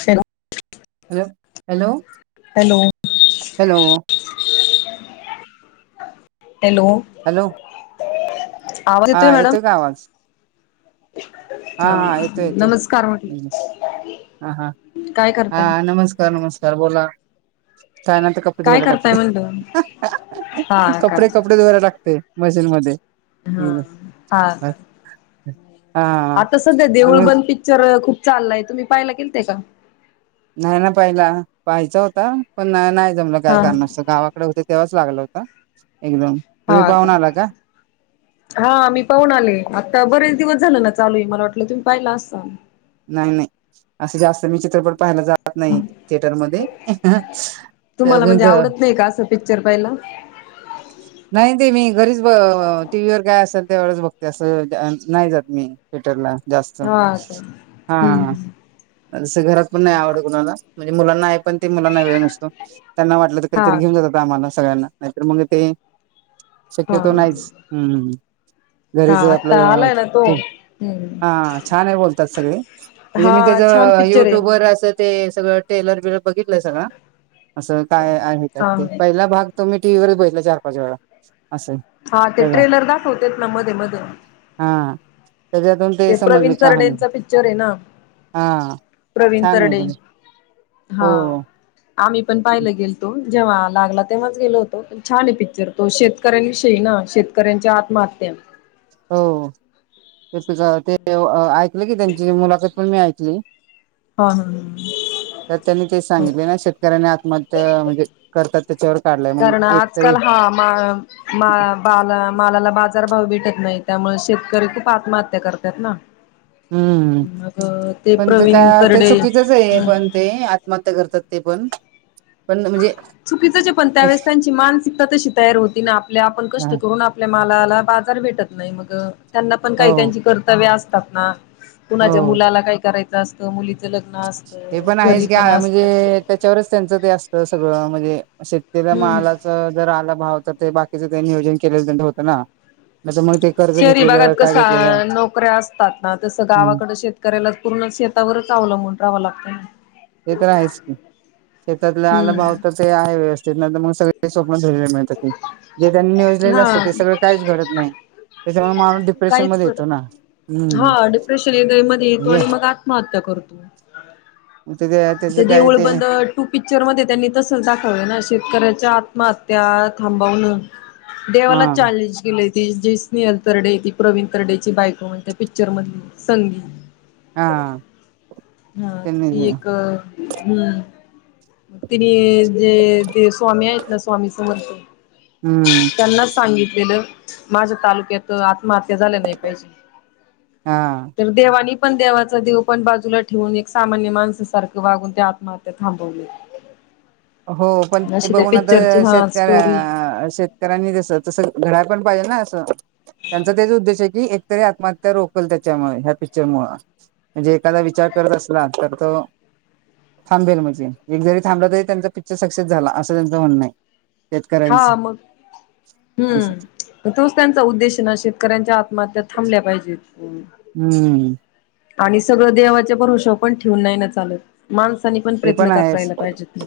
ह hello hello. Hello, hello, hello, hello, ह, ह, येेतोय काय आवाज. हा,, नमस्कार म्हटलं. हा हा,, काय करताय हा, नमस्कार नमस्कार, बोला. कायनंतर कपडे काय धुवायला करताय टाकले,, म्हणलं हा काय कपडे, कपडे. डे धुवायला टाकते, मशीन मध्ये. हा हा का हा आता सध्या देऊळ तुम्ही बंद पिक्चर खूप चाललाय,, तुम्ही पाहिला गेल ते का? नाही ना पहिला, पाहायच होता, पण नाही जमलं, काय हा करणार, असत गावातऽ हो तेव्हाच लागलं होता,, एकदम, तुम्ही पाहून आला का? हा, मी पाहून आले, आता बरेच दिवस झाले ना चालू आहे, मला वाटलं तुम्ही पाहिला असाऽ नाही नाही, असं जास्त मी चित्रपट पाहायला जाऽ त नाही,, थिएटर मध्ये,, तुम्हाला म्हणजे आवडत का, आसं. पिक्चर पायला. नाही ते मी घरीच, टी व्ही वर काय असेल ते वढच बघते, असं नाही जात मी. थेटरला, जास्त,, हा का हा. हम्म सं घरात पण नाही आवडत कुणाला,, म्हणजे मुलांनाऽ पण ते मुलांना वेळ नसतो,, त्यांना वाटलं तर कधीतरी हा घेऊन जातात का आम्हाला सगळ्यांना, नाहीतर मग तेऽ हा शक्यतो नाहीच,,, हम्म. हा घरीच आता आपलं,, आलाय ना तो हम्म हा, छान आहे बोलतात सगळे. म्हणजे हा मी त्याच, छान पिक्चर आहे युट्युबर असेतऽ ते सगळं टेलर बिलर बघितलंय सगळं, असं काय हा तेऽ पहिला भाग, तुम्ही टीव् ववरच बघितला चार पाच वेळा. असं हा, ते त्याचा ट्रेलर दाखवतेत ना मध्ये मध्ये. हा, त्याच्यातून ते प्रवीण समजली, कहानि,, तरडेंचा पिक्चर आहे ना हा प्रवीण छान आहे तरडे बोलऽ हा, आम्ही पण पाहिला गेल तो. जेव्हा लागला तेव्हाच गेलो होतो, पण छान आहे पिक्चर तो, शेतकऱ्यांविषयी ना, शेतकऱ्यांच्या आत्महत्या,, हो,, ते ते ऐकलं की त्यांची, मुलाखत पण मी ऐकली. हा हा,, तर त्यांनी तेच ह सांगितले ना, शेतकऱ्यांनी आत्महत्या म्हणजे करतात. त्याच्यावर काढलाय. मग कारण एकतरी आजकाल हां, मालऽ मा बाला मालाला बाजारभाव भेटत नाही त्यामुळे शेतकरी खूप आत्महत्या करतात ना ह हम्म पण ते का ते तरडे चुकीचच आहे हम्म पण ते आत्महत्या करतात ते पण पण म्हणजे चुकीचं जे पण, त्यावेळेस त्यांची मानसिकता तशी तयार होती ना, आपल्या आपण कष्ट करूनऽ आपल्या मालाला बाजार भेटत नाही, मग त्यांना पण हो काही त्यांची कर्तव्य असतात ना. कुणाच्या हो मुलाला काय करायचं असतं, मुलीचं लग्न असत, हे घरी आहेच की पण असत. म्हणजे त्याच्यावरच त्यांचं ते असत, सगळं म्हणजे शेतक हम्म मालालाऽ च जर आला भाव तर ते बाकीच नियोजन केलेल होत ना,, मग तेऽ शहरी भागात कस नोकऱ्या असतात ना, तसं हम्म गावाकड शेतऽ करायला पूर्ण शेतावरच आवलं म्हण राहावं लागतं ना ते तर आहेहीच की शेतातला आलाभव तर हम्म ते आहे व्यवस्थेत ना तर मग सगळे ते स्वप्न धरला मिळत ते जे त्यांनी नियोजलेलं असतं हा ते सगळं काहीच घडत नाही त्याच्यामुळे माणूस डिप्रेशन काहीच मध्ये येतो ना कळत हम्म हा डिप्रेशन मध्ये येतो म्हणजे आणि मग आत्महत्या करतो ते म त्याच काय देवळ ते बंद तू पिक्चर मध्ये त्यांनी तसं दाखवलं ना शेतकऱ्याच्या आत्महत्या थांबवणं हा देवाला चॅलेंज केले ती जी स्नेहल तरडे ती प्रवीण तरडेची बायको म्हणते पिक्चर मधली संगीत हा हा त्यांनी ती एक हम्म मग तिने जे स्वामी आहेत ना स्वामी समरत हम्म त्यांनाच सांगितलेलं माझ्या तालुक्यात आत्महत्या झाल्या नाही पाहिजे हा तर देवानी पण देवाचा देव पण बाजूला ठेवून एक सामान्य माणसासारखं वागून ते आत्महत्या थांबवली [inaudible] हो पण ते बघून आता स्टोरी शेतकऱ्या शेत ांनी तस तसं घड्या पण पाहिजे ना असं त्यांचा तेच उद्देश आहे किी एकतरी आत्महत्या रोकल त्याच्यामुळे ह्या पिक्चर मुळ म्हणजे एखादा विचार करत असला तर तो थांबेल म्हणजे एक जरी थांबलं तरी त्यांचा पिक्चर सक्सेस झाला असं त्यांचं म्हणणं आहे हा शेतकऱ्यांच मग असं हम्म तोच त्यांचा उद्देश ना शेतकऱ्यांच्या आत्महत्या थांबल्या पाहिजेत हम्म आणि सगळं देवाच्या पण हुश पण ठेवून नाही ना चालत माणसानी पण ते प्रयत्न आहेच करायला पाहिजेत ना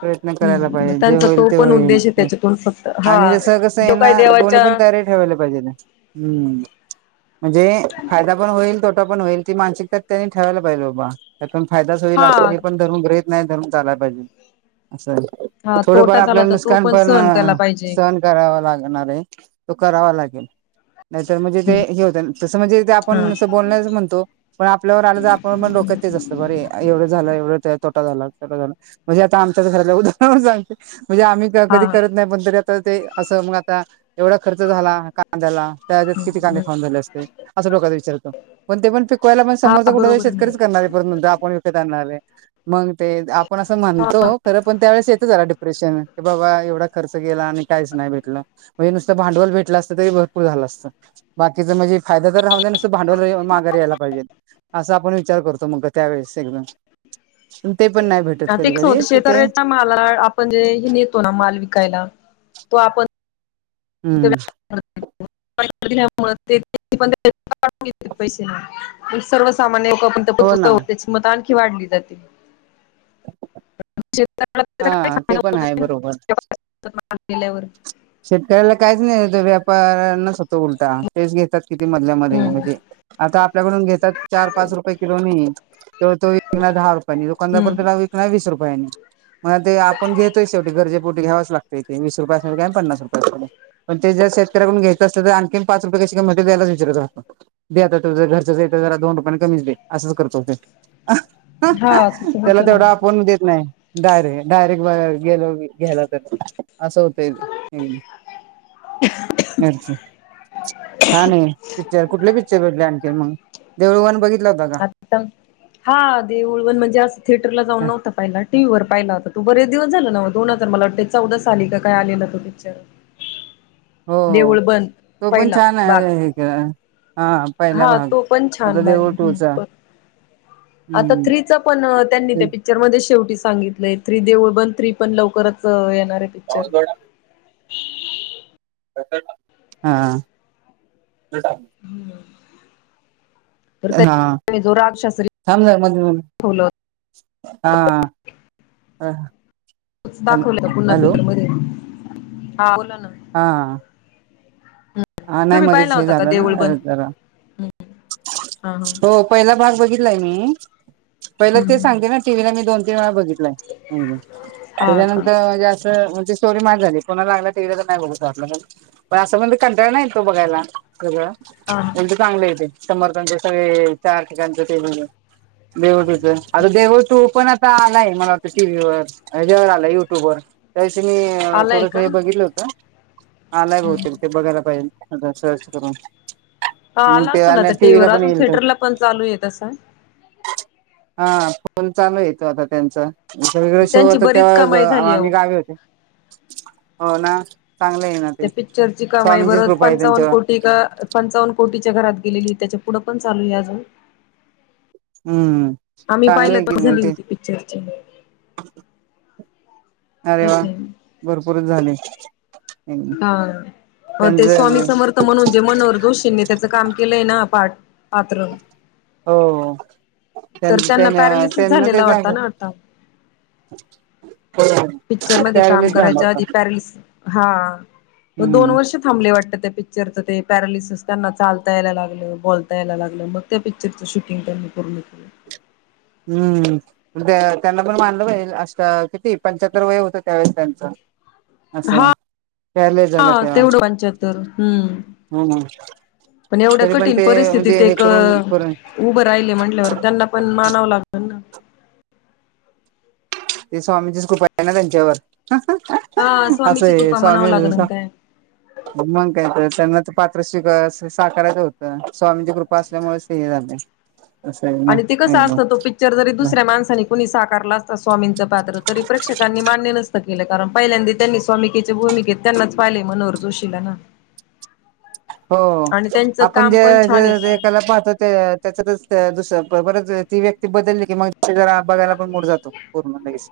प्रयत्न करायला हम् पाहिजे जे त्यांचा होईल तो ते पण होईल उद्देश आहे त्याच्यातून फक्त हा जो काय देवाच्या े पा म्हण फा हो ण होईल मानिक त्यांनी ठेवायला पाजे बाबा त्यात फायदाच होईल हा अस ण धर्म ग्रहित नाही धरून चालाय पाहिजे असं हा थोडं पण तोटा झाला आपल्याला तर तो नुकसान पण सहन केला पाहिजे. सण करावा लागणार आहे तो करावा लागेल नाहीतर म्हणजे ते हे होत तसं म्हणजे ते हा आपण असं बोलण्याच म्हणतो पण आपल्यावर आलं तर आपण पण डोक्यात तेच असतं बरे एवढं झालं एवढं तोटा झाला तोटा झाला म्हणजे आता आमच्याच घरातल्या उदाहरणावरून सांगतो म्हणजे आम्ही हा कधी करत नाही पण तरी आता ते असं म आता एवढा खर्च झाला. कांद्याला त्यात किती कांदे हम्म खाऊन झाले असते असं डोक्यात विचार येतो. पण ते पण पिकवायला पण हा समोरचा कुठला तरी बरोबर आहे शेतकरीच ना. करणार आहे परत आपण करणार आहे. मग ते आपण असं म्हणतो खरं पण त्यावेेळेस येतं जरा डिप्रेशन की बाबा एवढा खर्च गेला आणि काहीच नाही भेटलं म्हणजे नुसतं भांडवल भेटलं असतं तरी भरपूर झालं असतं बाकीचा म्हणजे फायदा तर राहू द्या नुसतं भांडवल तरी माघारी यायला पाहिजे. असा आपण विचार करतो मग त्यावेेळेस एकदम पण ते पण नाय भेटत हा ते कधी कसं कधी होत तिथे शेतकऱ्याच्या माला आपण जे नेतो ना माल विकायला तो आपण हम्म [inaudible] [unintelligible] पैसे मग पण सर्व सामान्य पण हो ना [unintelligible] होतेच मग त आणखी वाढली जाते. [unintelligible] हा ते फायदा पण होत आहे नाही ना. बरोबर त्या महाग गेल्यावर शेतकऱ्याला काहीच नाही व्यापऱ्यांनाच होतो उलटा तेेच घेतात किती मधल्यामध्ये हम्म म्हजे आता आपल्याकडून घेतात चार पाच रुपये किलो नी तेवढं तो विकणार दहा रुपयानी दुकानदार त्याला हम्म विकनार वीस रुपयानी मग ते आपण घेतोय शेवटी गरजेपोटी घ्यावंच लागतयं ते वीस रुपयासाठी का आणि पन्नास रुपया पण ते जर शेतकऱ्याकडुन घ्यायचं असलं तर आणखी पाच रुपय मध्ये देशील का त्यालाच विचारतो. दे आता तुझं घरचंच आहे तर जरा दोन रुपयाने कमीच दे असंच करतो. हा तसं त्याला होतं ना तेवढा आपण देत नाय. डायरे डायरेक्ट बघायला गेलो की घ्याया लावत्यात ति असं होतयं ते [inaudible] [unintelligible] छान आहे पिक्चर कुठले पिक्चर बघीटले आणखी मग देऊळ वन बघितला होता हा देऊळ वन म्हणजे असं थिएटरला जाऊन का? नव्हता पहिला टीव्हीवर पाहिला होता तो बरेच दिवस झाले ना ओ दोन हजार मला वाटतंय चौदा साली का काय आलेला तो पिक्चर हो देऊळ बंद तो पण पहिला छान भाग आहे हे हा पहिला हा भाग तो पण आता छान भाग देऊळ आहे टू चा हम्म. आता हम्म. थ्री चा पण त्यांनी हा त्या पिक्चर मध्ये शेवटी सांगितलंय थ्री देऊळ बंद थ्री पण लवकरच येणार हे पिक् क्चर हा तर हा त्या जो रागशास्त्री थांब जरा [unintelligible] दाखवला हा हा तेच दाखवलं का पुन्हा पीक्चर मधे हा बोला ना हा हा नाही तुम्ही पाहिला मध्येच हे होता का झालं देऊळ ना बंद जरा हा हा पहिला भाग बघितलाय मी पहिलं ते हम्म सांगते ना टीव्हीला मी दोन तीन वेळा बघितलाय हम् हा का त्याच्यानंतर म्हणजे असं म्हणजे ष्टोरी माट झाली पुन्हा लागला टीव्हीला तर नाही बघुसा वाटला मग पण असा पण कंटाळा नाही येत तो बघायला हा हा म्हणजे चांगलं हे ते समर्थाचे सगळे चार ठिकाणचं ते देऊळ टू पण आता आलाय मला वाटतं टीव्हीवर ह्या ज्यावर आलाय युट्यूब वर त्या दिवशी मी आलाय थोडंस का हे बघितलं होतं आलाय बहुतेक हा पाहीन आता सर्च करून हा मग आला ते असेल आणि आता टीव्हीला टीव्हीवर पण अजून येईल तर थिएटरला पण चालू आहे तसं हा फोन चालू आहे आता त्यांचा अ वेगळे शो त्यांची होता बरीच तेव्हा कमाई झाली अहो आम्ही गावी होतो हो ना चांगलं आहे ना ते त्या पिक्चरची कामाई स्वामींचीच बरंच कृपा आहे पंचावन्न त्यांच्यावर कोटी एक पंचावन्न कोटीच्या घरात गेलेली त्याच्या पुढं पण चालू आहे अजून हम्म आम्ही चांगलं पाहिलं आहे की तेव्हा मग झाली ते होती तेव्हा पिक्चरची अरे वा कसं हाय भरपूरच झाली हा मग ते स्वामी समर्थ म्हणून जे मनोहर जोषी नी त्याचं काम केलंय ना पाठ पात्र हो त्यां तर त्यांना त्यां पॅरालिसिस त्यांना ते झालेला वाटता झालं ना वाटता हो ना पिक्चर मध्ये काम करायच्या आधी पॅरेलिस हा दोन हम्म वर्ष थांबले वाटत ते पिक्चरच ते पॅरालिसीस त्यांना चालता यायला लागलं बोलता यायला लागलं मग त्या पिक्चरच शूटिंग त्यांनी पूर्ण केलं हम्म त्यांना पण मानलं पाहिजे अस तर किती पंच्याहत्तर वय होतं त्यावेळेस त्यांच हा झाला तेव्हा तेवढं पंच्याहतर हम्म हम्म पण एवढ्या तरी कठीण ते परिस्थितीत म्हणजे हे एक करून करून उभे राहिले म्हटल्यावर त्यांना पण मानावं लागलं ना ते स्वामीचीच कृपा आहे ना त्यांच्यावर हा असं स्वामीची हाय कृपा म्हणावं स्वामी लागल काय. मग काय तर त्यांनाच पात्र स्वीका साकारायचं होतं स्वामीची कृपा असल्यामुळेच ते हे झालं अस आहे ना जर जरी दुसऱ्या माणसानी कुणी साकारला असता स्वामींचं पात्र तरी प्रेक्षकांनी मान्य नसत केलं कारण पहिल्यांदी त्यांनी स्वामीकीच्या भूमिकेत त्यांनाच पाहिलेय मनोहर जोशीला ना हो हो आणि त्यांचं आपण काम जे पण छान जे आहे. एकाला पाहतो ते त्याच्यातच दुस बरच ती व्यक्ती बदलली की मग सगळा बघायला पण मूड जातो पूर्ण लगेच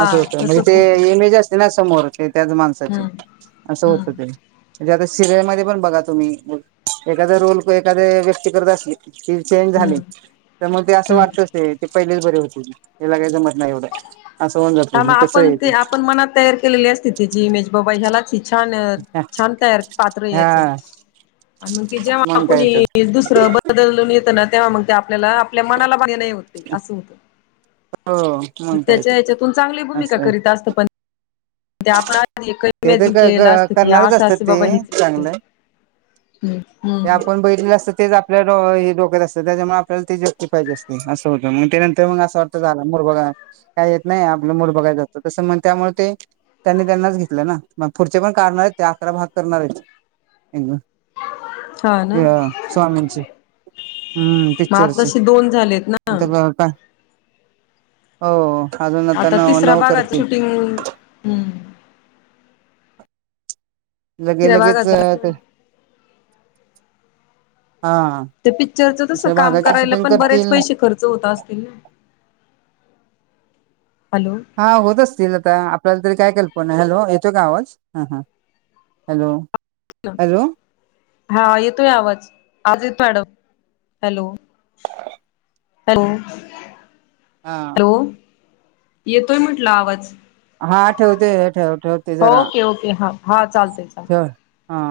असं होतं म्हणजे तसच होतं. ते इमेज असत न समोर ते त्याच माणसाचे हम्म असं हम्म होत ते म्हणजे आता सिरियल मध्ये पण बघा तुम्ही बी एखादा रोल एखादा व्यक्ती करत असली ती चेंज झाली हम्म तर मग ते असं हम्म. वाटत ते पहिलीच बरी होती हिला काय जमत नाही एवढ अस हा मग आपण ते आपण मनात तयार केलेली असती तिची इमेज बाबा ह्यालाच ही छान छान तयार पात्र आहे याचं हा आण मग ते जेव्हा मग काय तर कुणी दुसरं बदलून येतं ना तेव्हा मग ते आप आपल्याला आपल्या मनाला बरे नाही होत असं होत हो मग काय त्याच्या तर हेच्यातून चांगली भूमिका असं आहे. करीत असतो पण ते आपल ते इमेजिन केलेलं तर असतं की करणारच असं असतात असं ते बाबा हिच व्यक्ती चांगलं आहे हम्म ते आपण बघितलेल असत तेच आपल्या डो हे डोक्यात असत त्याच्यामुळं आपल्याला तिच व्यक्ती पाहिजे असते असं होतं मग ते नंतर मग असं झाल मूड बघाय काय येत नाही आपलं मुड बघाय असत तस म्हण त्यामुळे ते त्यांनी त्यांनाच घे आपल्या ना मग पुढचे पण काढणार आहेत ते अकरा भाग करणार आहेत हा हे ना अ स्वामींचे हम्म मग पिक्चरचे आताशी दोन झालेत ना आता हो हो अजून आता नऊ तिसऱ्या नऊ भागाच करतील शूटिंग हम्म लगे तिसऱ्या लगेच भागाच अ हा ते पिक्चरच तसं दुसऱ्या काम भागाची करायला शूटिंग पण बरेच करतील पैशे खर्च होत असतील ना हॅलो हा होत असतील आता आपल्याला तरी काय कल्पना हॅलो येतो का आवाज हा हा हॅलो हॅलो हा येतोय आवाज आज येत मॅडम हॅलो हॅलो हा हॅलो येतोय म्हटलं आवाज हा ठेवते हे ठेव ठेवते जरा ओके ओके हा हा चालतय चालतय ठेव हा